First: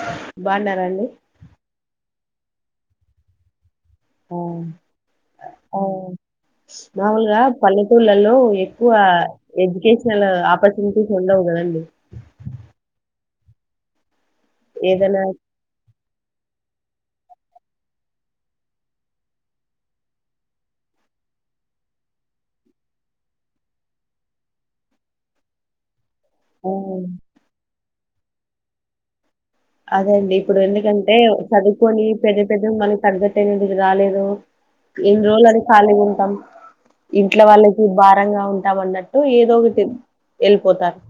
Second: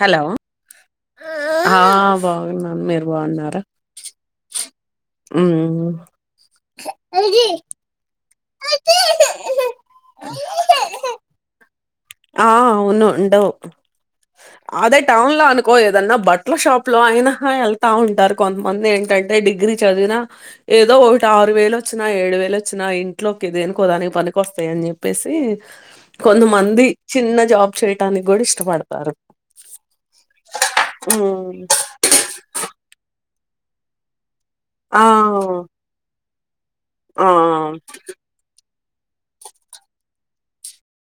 Hello బాగున్నారండి ఆ బాగున్నా మీరు బాగున్నారా ఆ ఆ ఉమ్, మాములుగా పల్లెటూర్లలో ఎక్కువ ఎడ్యుకేషనల్ ఆపర్చునిటీస్ ఉండవు కదండి ఆ అవును ఉండవు అదే ఏదైనా టౌన్ లో అనుకో ఏదన్నా బట్టల షాప్ లో అయినా వెళ్తా ఉంటారు కొంతమంది ఏంటంటే డిగ్రీ చదివినా ఏదో ఒకటి ఆరు వేలు వచ్చినా ఏడు వేలు వచ్చినా ఇంట్లోకి దేనికోదానికి పనికి వస్తాయి అని చెప్పేసి కొంతమంది చిన్న జాబ్ చేయటానికి కూడా ఇష్టపడతారు అదే అండి ఇప్పుడు ఎందుకంటే ఉమ్, చదువుకొని పెద్ద పెద్ద మనకు తగట్టు రాలేదు ఆ ఎన్ని రోజులు అని ఖాళీగా ఉంటాం ఆ ఇంట్లో వాళ్ళకి భారంగా ఉంటామన్నట్టు ఏదో ఒకటి వెళ్ళిపోతారు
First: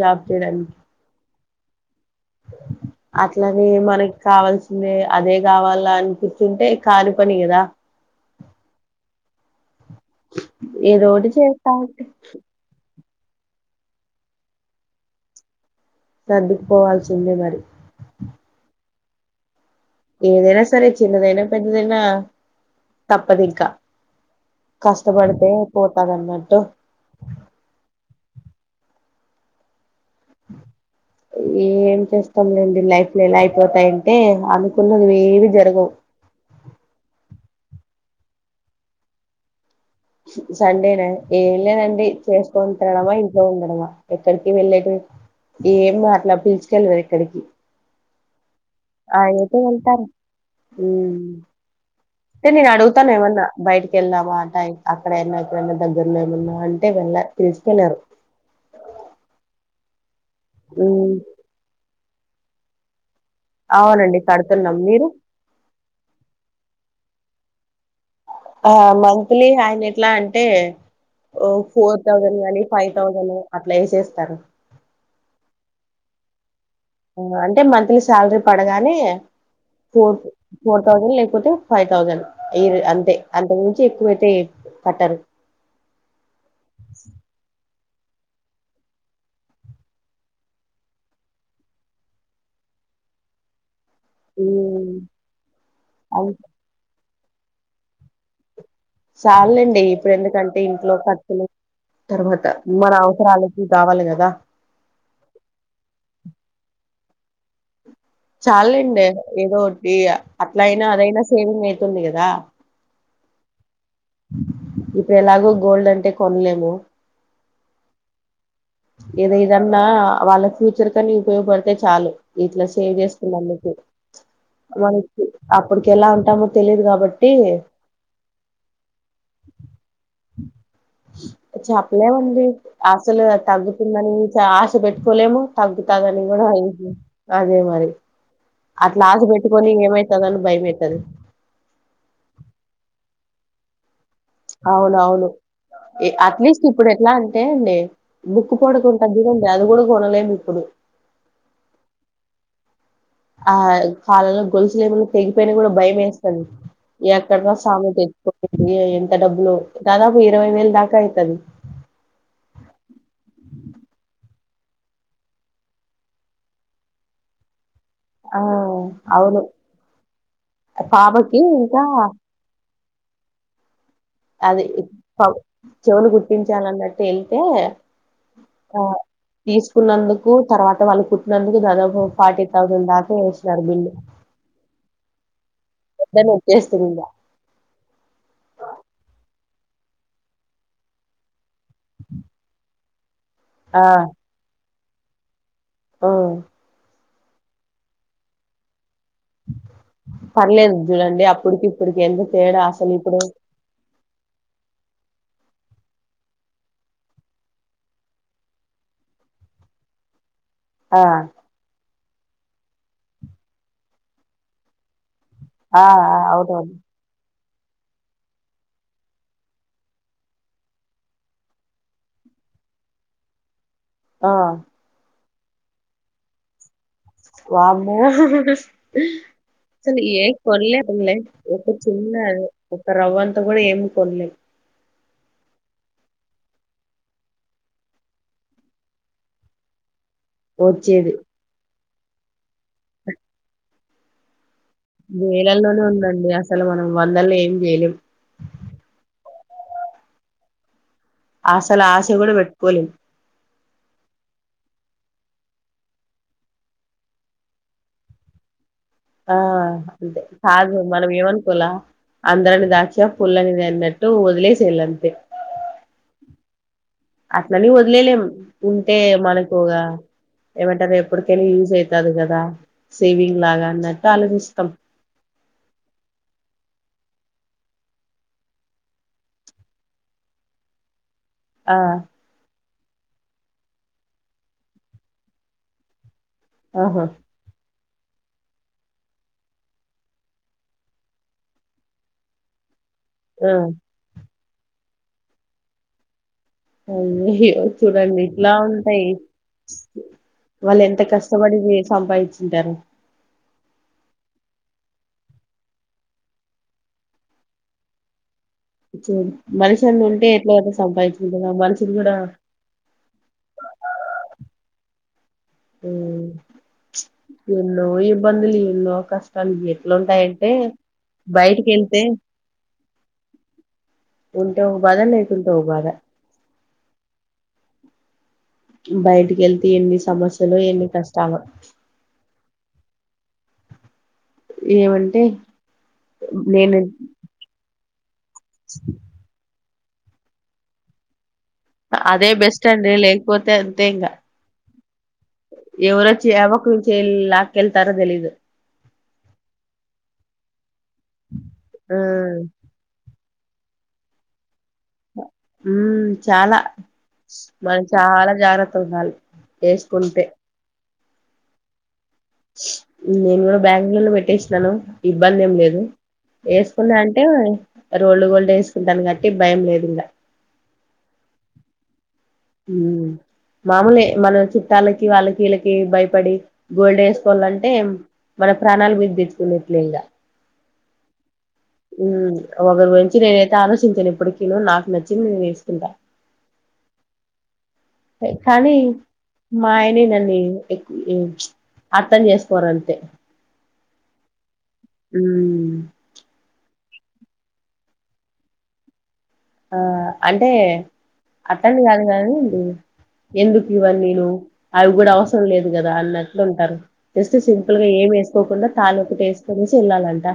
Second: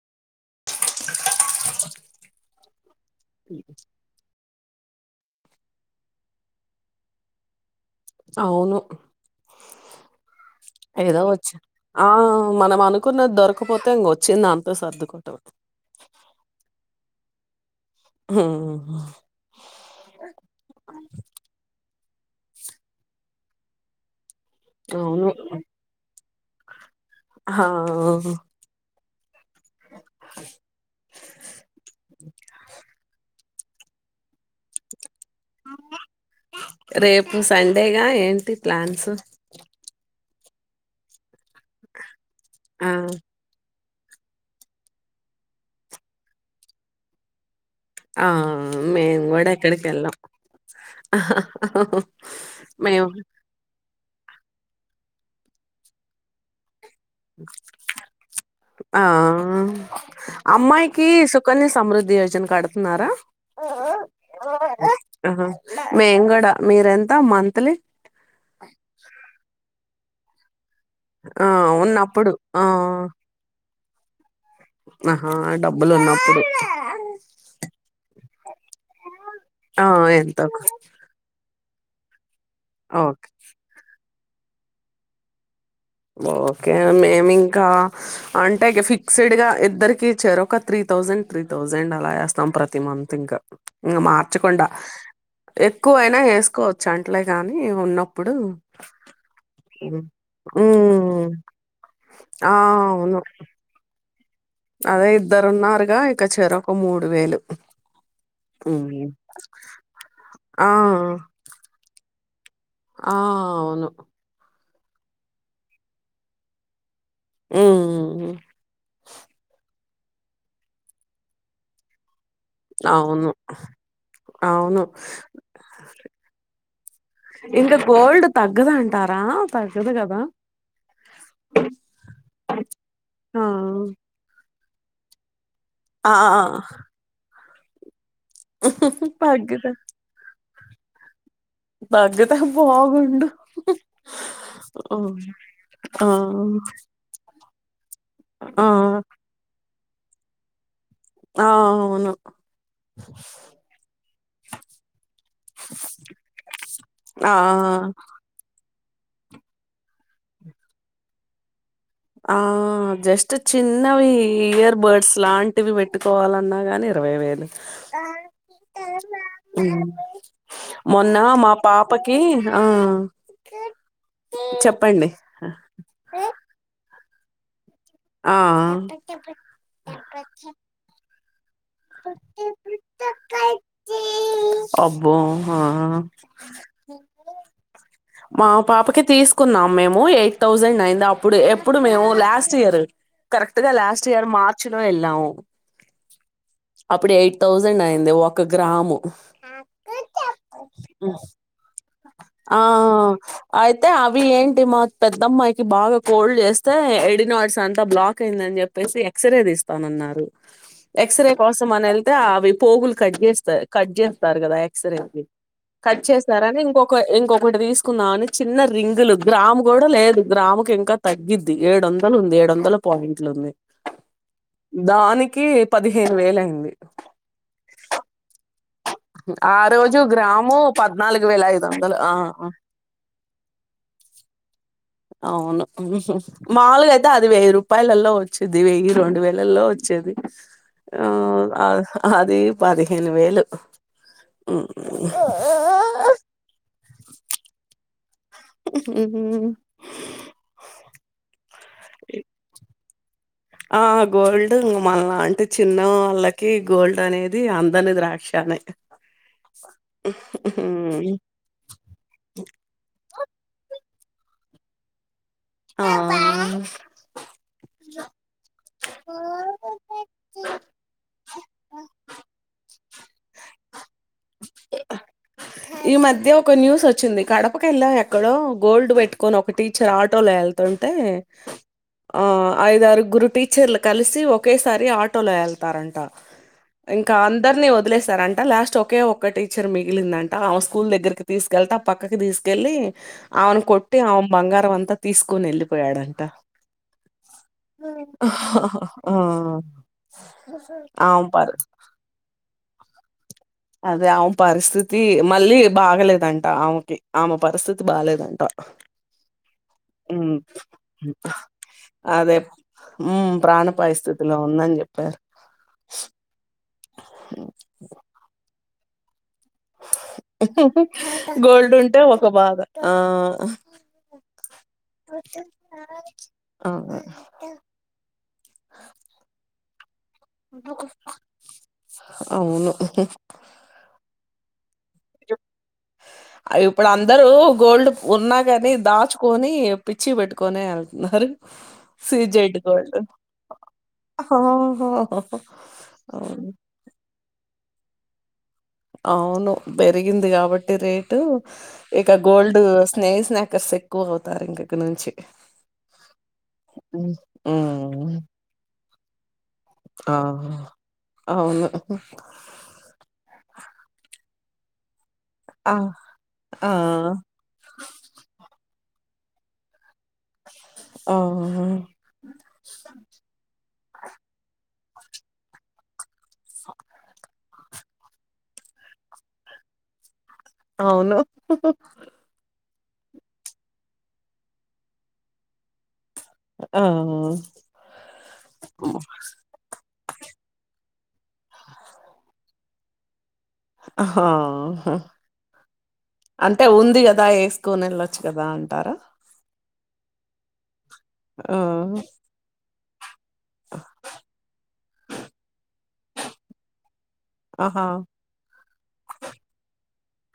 జాబ్ చేయడానికి [inaudible] అట్లనే మనకి కావాల్సిందే అదే కావాలా అని కూర్చుంటే కాని పని కదా అవును ఏదో ఏదోటి వచ్చా చేస్తా ఉంటే ఆ మనం అనుకు అనుకున్నది దొరకపోతే ఇంక వచ్చిం దాంతో సర్దుకోవ సర్దుకుపోవాల్సిందే మరి హా ఏదైనా సరే చిన్నదైనా పెద్దదైనా తప్పదు ఇంకా అవును కష్టపడితే పోతాది అన్నట్టు హా ఏం చేస్తాంలేండి లైఫ్ లో ఎలా అయిపోతాయంటే అనుకున్న వ్వేవి జరగవు రేపు సండేగా ఏంటి ప్లాన్స్ సండేనే ఏం లేనండి చేసుకు ఆ తడమా ఇంట్లో ఉండడమా ఎక్కడికి వెళ్ళేట ఏం అట్లా పిల్చుకెళ్ళరు ఎక్కడికి ఆ ఆ మేము కూడా ఏదో ఎక్కడికి వెళ్తారు వెళ్ళాం తె నేను మేము అడుగుతాను ఏమన్నా బయటకి వెళ్ళావా అక్కడన్న అక్కడ దగ్గలే మ అ అంటే వెళ్ళ పిలుసుకెన్నారు ఆ అమ్మాయికి సుకన్య సమృద్ధి యోజన కడుతున్నారా అవునండి ఆ కడుతున్నాం మీరు మే కూడాడ మీరెంత మంతంత్లీ ఆ మంత్లీ అయన ఎట్లా అంటే ఆ ఓ ఫోర్ ఉన్నప్పుడు థౌసండ్ ఆ నీ ఫైవ్ థౌసండ్ అట్లా వేసేస్తారు ఆహా డబ్బులు ఉన్నప్పుడు అంటే మంత్లీ శాలరీ పడగానే ఆ ఫోర్ ఎంతో ఫోర్ థౌజండ్ లేకపోతే ఫైవ్ థౌజండ్ ఇరు అంతే ఓకే అంత నుంచి ఎక్కువైతే కట్టారు ఓకే మేమి ఇంకా అంటే ఫిక్స్డ్ గా ఇద్దరికి చేరు ఒక త్రీ థౌజండ్ త్రీ థౌజండ్ అలా చేేస్తాం ప్రతి మ అంతంకా ఇకా మార్చకుండా ఎక్కువైనా వేసుకోవచ్చు అట్లే కానీ ఉన్నప్పుడు చాలండి ఉమ్ ఇప్పుడు ఎందుకంటే ఇంట్లో ఉమ్. ఖర్చులు తర్వాత ఆ మన అవును అవసరాలకి కావాలి కదా అదే ఇద్దరు ఉన్నారుగా ఇక చెర ఒక మూడు వేలు చాలండి ఉమ్ ఏదో ఒకటి ఆ అట్లయినా అదైనా సేవింగ్ అయితుంది కదా ఆ అవును ఇప్పుడు ఎలాగూ గోల్డ్ అంటే కొనలేము ఆ ఏదో ఏదన్నా వాళ్ళ ఫ్యూచర్ కని ఉపయోగపడితే చాలు ఇట్లా సేవ్ అవును చేసుకున్నా మీకు అవును మనకి అప్పటికి ఎలా ఉంటామో తెలిదు కాబట్టి ఆ పాగబ కాబా అ చప్పలే మంది అసలు ఆ తగ్గుతుందని ఆశ పెట్టుకోలేము ఆ తగ్గుతదని కూడా అదే మరి అట్లా ఆసి తగ్గితే పెెట్టుకని ఏమైతుద అని భయమవుతుంది తగ్గితే బాగుండు అవునవును ఆ అట్లీస్ట్ ఇప్పుడు ఎట్లా అంటే అండి బుక్కు ఆ పడకుంటందిదండి అది కూడా కొనలే ఇప్పుడు ఆ అవును ఆ కాలలో గొలుసులు ఏమన్నా తెగిపోయినా కూడా భయం వేస్తుంది ఆ ఎక్కడన్నా సామ ద ఏయ ఎంత డబ్బులు దాదాపు ఇరవై వేలు దాకా అవుతుది ఆ జస్ట్ చిన్నవి ఇయర్ బర్డ్స్ లాంటివి పెట్టుకోవాలన్నా ని ఇమేవేను ఆ అవును మొన్న పాపకి మా ఇంకా పాపకి ఆ అది చెప్పండి చెవులు గుర్తించాను అన్నట్టు వెళ్తే ఆ తీసుకున్నందుకు తర్వాత వాళ్ళు కు నందుకు ఫార్టీ థౌసండ్ దాకా జర్ అబ్బో ఆ పెద్దనే వచ్చేస్తుంద మా పాపకి తీసుకున్నాం మేము ఎయిట్ థౌసండ్ అయింది అప్పుడు ఎప్పుడు మేము లాస్ట్ ఇయర్ కరెక్ట్గా ఆ లాస్ట్ ఇయర్ మార్చ లో ఎలా ఉ ఆ అప్పుడు ఎయిట్ థౌజండ్ అయింది ఒక గ్రాము పర్లేదు చూడండి అప్పుడుకి ఇప్పుడుకి ఎంత ఆ తేడా అసలు ఇప్పుడు అయితే అవి ఏంటి మా పెద్దమ్మాయి కి బాగా కోల్డ్ చేస్తే ఎడినాయిడ్స్ అంతా బ్లాక్ అయిందని చెప్పేసి ఎక్స్రే తీస్తానన్నారు ఆ ఎక్సరే కోసం అని ఎల్ తే అవి పోగులు కట్ చేస్తా కట్ చేస్తారు కదా ఎక్సరె కి ఆ కట్ ఆ చేస్తారని అవునవును ఇంకొ ఇంకొకటి తీసుకుందాం అని చిన్న రింగులు గ్రాము కూడా లేదు గ్రాముకి ఇంకా తగ్గిద్ది ఏడు వందలు ఉంది ఏడు వందల పాయింట్లు ఉంది ఆ దానికి పదిహేను వేల అయింది వామ్మో ఆ రోజు అసలు ఏ గ్రాము కొంలేకుండ్లే పద్నాలుగు వేల ఒక ఐదు వందలు చిన్న ఆ ఆ ఒక రవ్వ అంతా కూడా ఏం కొన్లే అవును మాముూలుగా అయితే అది వెయ్యి రూపాయలలో వచ్చేది వెయ్యి రెండు వేలలో వచ్చేది వచ్చేది ఆ అది పదిహేను వేలు హ్మ్. వేలల్లోనే ఉందండి అసలు మనం వందల్లో ఏం జెయలేం [inaudible] అసలు ఆశ కూడా పెట్టుకోలేమ్ ఆ గోల్డ్ ఇంగా మనలాంటి చిన్న వాళ్ళకి గోల్డ్ అనేది అందని ద్రాక్షానే ఆ అంతే కాదు మనం ఏమనుకోలా అంద్రని ద్రాక్షా పుల్లనిదిన్నట్టు వదిలేసేయలంతే ఆ అట్లని వదిలేయలేం ఉంటే మనకి ఓగా ఏమంటారు ఎప్పటికెయినా యూజ్ అయితాది కదా సేవింగ్ లాగా అన్నట్టు ఆలోచిస్తాం ఈ మధ్య ఒక న్యూస్ వచ్చింది కడపకు వెళ్ళాం ఎక్కడో గోల్డ్ పెట్టుకొని ఒక టీచర్ ఆటోలో వేల్త్ తుంటే ఆ ఐదారుగురు టీచర్లు కలిసి ఒకేసారి ఆటోలో వెళ్తారంటా ఆహా ఇంకా అందరిని వదిలేస్తారంట లాస్ట్ ఒకే ఒక టీచర్ మిగిలిందం ట ఆమె స్కూల్ దగ్గరికి తీసుకెళ్తా ఆ పక్కకి తీసుకెళ్ళి ఆ ఆమెను కొట్టి ఆమ్ బంగారం అంతా తీసుకోని వెళ్ళిపోయాడంట అయ్యాయో చూడండి ఇట్లా ఉంటాయి ఆ వాళ్ళు ఎంత ఆమె పరి కష్టపడి సంపాదించింటారో అదే ఆమె పరిస్థితి మళ్ళీ బాగలేదంట ఆమెకి ఆమె పరిస్థితి బాలేదంట చూ మనిషన్న ఉంటే ఉమ్ ఏట్లో గట్ల అయితే సంపాదించుకుంటుంనము మనుషులు కూడా హ్మ్ ప్రాణ పాయ్ స్థితిలో ఉందన్ చెప్ హ్మ్ ఎన్నో ఇబ్బందలు ఎన్నో కష్ బయటికి గోల్డ్ ఉంటే వెళ్తే ఒక బాధ ఆ ఉంటే ఒక బాధ లేకుంటే ఒక బాధ అ బయటికి వెళ్తే ఎన్ని సమస్యలు ఎన్ని కష్టాలో అవును ఏమంటే నేను అవిప్పుడు అందరు గోల్డ్ ఉన్నా కాని దాచుకొని పిచ్చి పెట్టుకొని వెళ్తున్నారు అదే సజెడ్ బెస్ట్ అండి గోల్డ్ ఆ ఎవరొచ్చి యాపక్క నుంచి ఎల్ లాకెళ్తారో తేలిదు అవును పెరిగింది కాబట్టి రేటు ఆ ఇక గోల్డ్ స్నే స్న కస్ ఎక్కువ అవుతారింగ్ హ్మ్ చాలా మనం ఉమ్ చాలా జాగ్రత్తగా ఉండాలి వేకుంటే ఆ అవును నేను కూడా [unintelligible] పెట్టేసినాను ఇబ్బంది ఏం ఆ లేదు ఆ వేసుకున్న అంటే రోల్డ్ గోల్డ్ వేస్ కుంటాను గట్టి భయం లేదు ఇంగా ఆహా ఉ మామూలే మన చుట్టాలకి వాళ్ళకిీళ్ళకి భయపడి గోల్డ్ వేసుకోవాలంటే మన ప్రాణాలు మీద్ తెచ్చుకునట్లే ఇంగా అవును ఉ ఒకరు గుంచి నేనైతే ఆలోచించాను ఏప్పటికీను నాకు నచ్చింది నేను వేసుకుంటా ఆ కానీ మా అయిని నా వి ఏక్ అర్థం చేసుకోరంతే ఆహా హ్ అంటే ఉం ది కదా ఏసుకోని వెళ్ళొచ్చు కదా అంటారా ఆ అంటే ఆ అట్టని కాదు గానీ ఎందుకు ఇవ్వన్నినూ అవి ఇప్పుడు అవసరం లేదు కదా అన్నట్లు ఉంటారు జస్ట్ సింపుల్ ఆహా గా ఏం వేసుకోకుండా తాలోకటి వేసుకోనేసి వెళ్ళాలంట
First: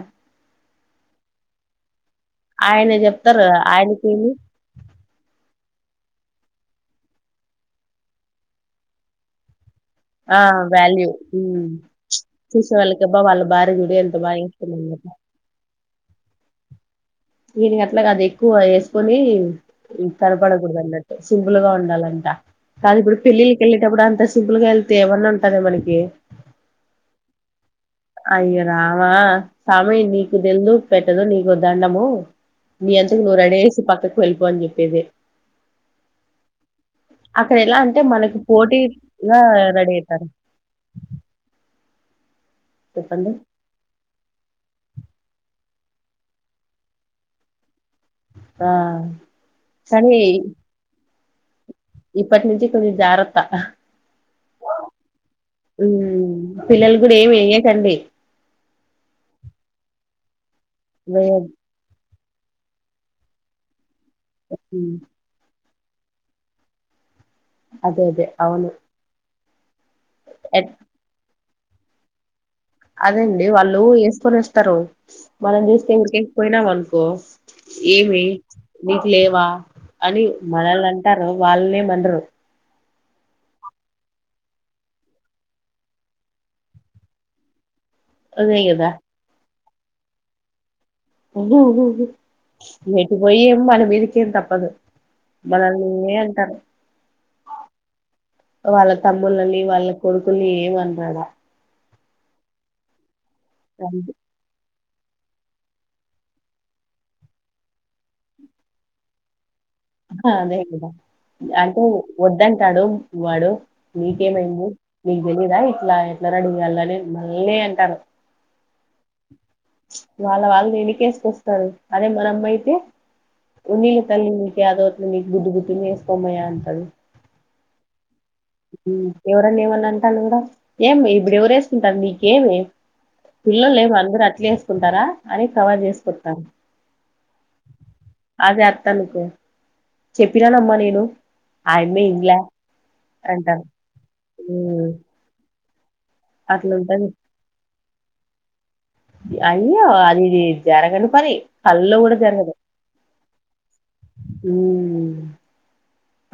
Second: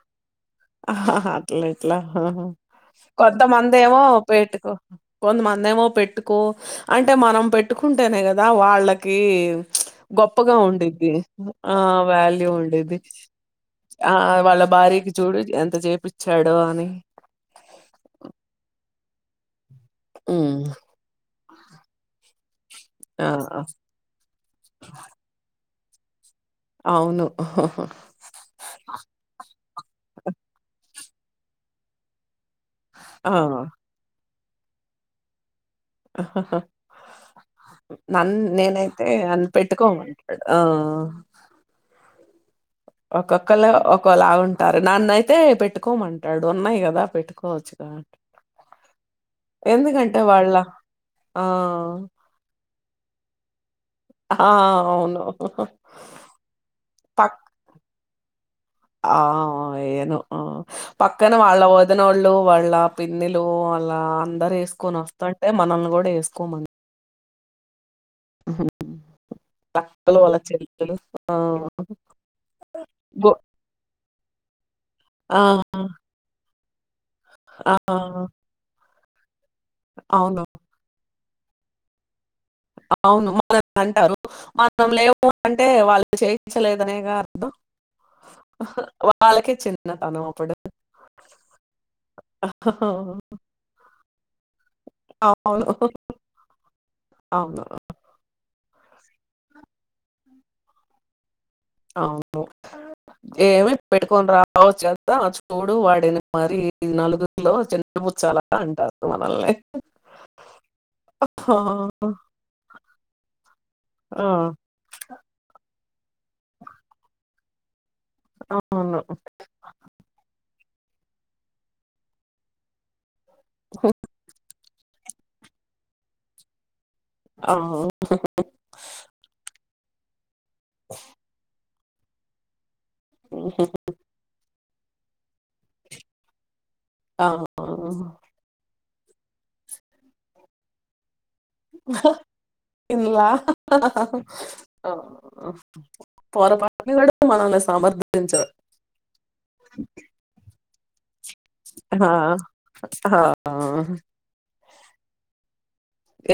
ఆహాహా అట్లేట్లా ఉహు ఆయన చెప్తారు కొంతమంది ఏమో ఆయనకేమి పెట్టుకో కొంతమంది ఏమో పెట్ పెట్టుకో అంటే మనం పెట్టుకుంటేనే కదా వాళ్ళకి ఆ గొప్పగా వాల్యూ ఉండిద్దీ ఆ వాల్యూ చూసే ఉండిద్ది వాళ్ళకి అబ్బా వాళ్ళ భార్య చూడు ఆ ఎంత బాగా వాళ్ళ వేసుకుంది అన్నట్టు భార్యకి చూడు ఎంత చేపిచ్చాడో అని ఇనకి అట్లాగాద్ ఎక్కువ వేసుకొని ఉమ్ తరపడకూడదు అన్నట్టు సింపుల్ గా ఉండాలంటా కాదు ఇప్పుడు ఆ పెళ్ళిళ్ళకి వెళ్ళేటప్పుడు అంత సింపుల్ గా వెళ్తే ఏమన్నా ఉంటాదా మనకి ఏ అవును హు హ్ రామా సామి నీకు తెల్దు పెట్టదు నీకో దండము నీ అంతకు ఆ! నువ్ రెడీ అయ్యేసి పక్కకు వెళ్ళిపో అని చెప్పేది ఆహ్ హ్ అక్కడ ఎలా అంటే నన్న మనకి నేనైతే పోటీగా అన్ రెడీ అయితారు పెట్టుకోమంటాడు ఆ చెప్పండి ఒక్కొక్కలు ఒకలాగుంటారు నన్నుయితే పెట్టుకోమంటాడు ఉన్నాయి కదా పెట్టుకోవచ్చు ద ఆ ఎందుకంటే కానీ వాళ్ళ ఆ ఇప్పటి నుంచి కొంచెం జాగ్రత్త ఆ! అవును. హ్మ్ పిల్లల కూడా ఏం పక్ వెయ్యకండీ ఆ ఆ ఏయ్యాను ఆ పక్కన వేయ వాళ్ళ వాదినోళ్ ళ్ళు వాళ్ళ పిన్నిలు వాళ్ళ అందరు ఏసుకొని వస్తుంటే మనల్ని కూడా వేసుకోమన్ అదే అదే హ్ అవును అక్కలు వాళ్ల ఎట్ చెల్లులు ఆ గొ అదేండి వాళ్ళు వేసుకొని వస్తారు ఆ! మనం చూస్తే వేసుపోయినామ కో ఆ! ఏమి నీకు లేవా అని అవును. మనల్ని అం టారు వాళ్ళనేమనరు అవును మనల్ని అంటారు మనం లేవు అంటే వాళ్ళు చేయించలేదనేగా అర్థం అదే కదా వాళ్ళకే చిన్నతనంప్పుడు ఏటుపోయి ఏం మన మీదికేం తప్పదు అవును. మనల్నే అంటారు అవును. వాళ్ళ తమ్ములని వాళ్ళ కొడుకుల్ని ఏమనర్ ఆడ అవును ఏమే పెట్టుకొని రావోచ్చుకద్ దా చూడు వాడిని మరి నలుగురిలో చిన్నపుుచ్చాలని అంటారు మనల్ని హా అదే గదా ఆ! అంటే వద్దంటాడు వాడు ఆ! మీకేమైంది మీకు తెలీయదా ఏ ఇలా ఎట్లా రెడీ చేయాలని నేనే అంటారు అవును వాళ్ళ వాళ్ళనీ ఎనుకెసుకొస్తారు అదే మన అమ్మ అయితే ఉన్నీ తల్లిని అదోట్లూ మీకు బుద్ధు బుద్ధని వేకోమయా అంటాడు ఆ మ్మ్ ఎవరన్న ఏమన్న అంటండ్రు గా ఏం ఇప్పుడు ఎవ్వరు ఏసుకుంటారు నీకేమీ హుహు. పిల్లొల్లు ఏం అందరు అట్లేసుకుంటారా అని కవర్ చేసుకుంటంది అవును తనుకు చెప్పినానమ్మా నేను అయమ్మే ఇన్ల్య ఇలా అంటా మ్మ్ ఆ! అట్ల పొరపాటున ఉంటది కూడా మనల్ని సమర్థించరు. అయ్యో అది జరగని పని కల్లో ఆ! కూడా జరగదు ఆ మ్మ్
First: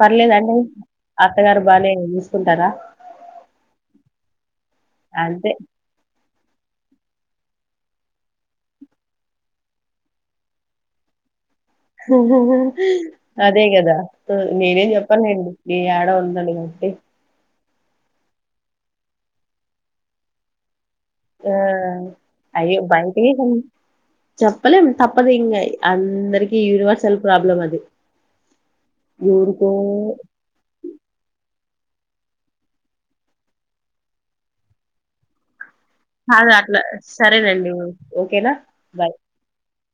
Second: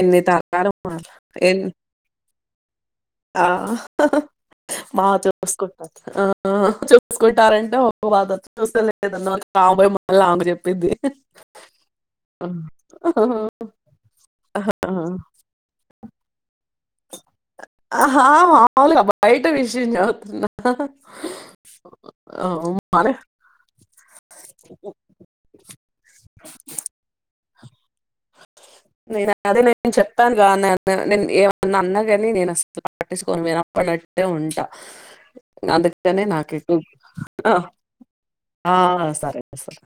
ఎన్ని తరాలు మా అత్తగారు ఎన్ బానే చూసుకుంటారా ఆ మా అత్త [unintelligible] అంతే. చూసుకుంటున్నారు ఆ ఆ చూసుకుంటారంటే ఓ బాధ చూసుకోలేదన్న రాబోయి మళ్ళ అమె చెప్పింది అదే కదా నేనేం చెప్పనులేండి యాడ ఉండదు లే అంటే హా మావలే బాయట విషయం చా [unintelligible] తున్న ఆ అయ్యో మన బయటికి చెప్పలేం తప్పదు ఇంగ అందరికి యూనివర్సల్ ప్రాబ్లం అది నేను అదే ఎవరికో నేను చెప్పాను గా [unintelligible] నేను ఏం నన్ను అన్న గాని నేను అసలు పట్టించుకొను వినప్పడనట్టే ఉంటా అందు కనే కాదు నాకు ఎక్కువ అట్లా ఆ సరేనండి. ఓకేనా? ఆ బై. సరే సరే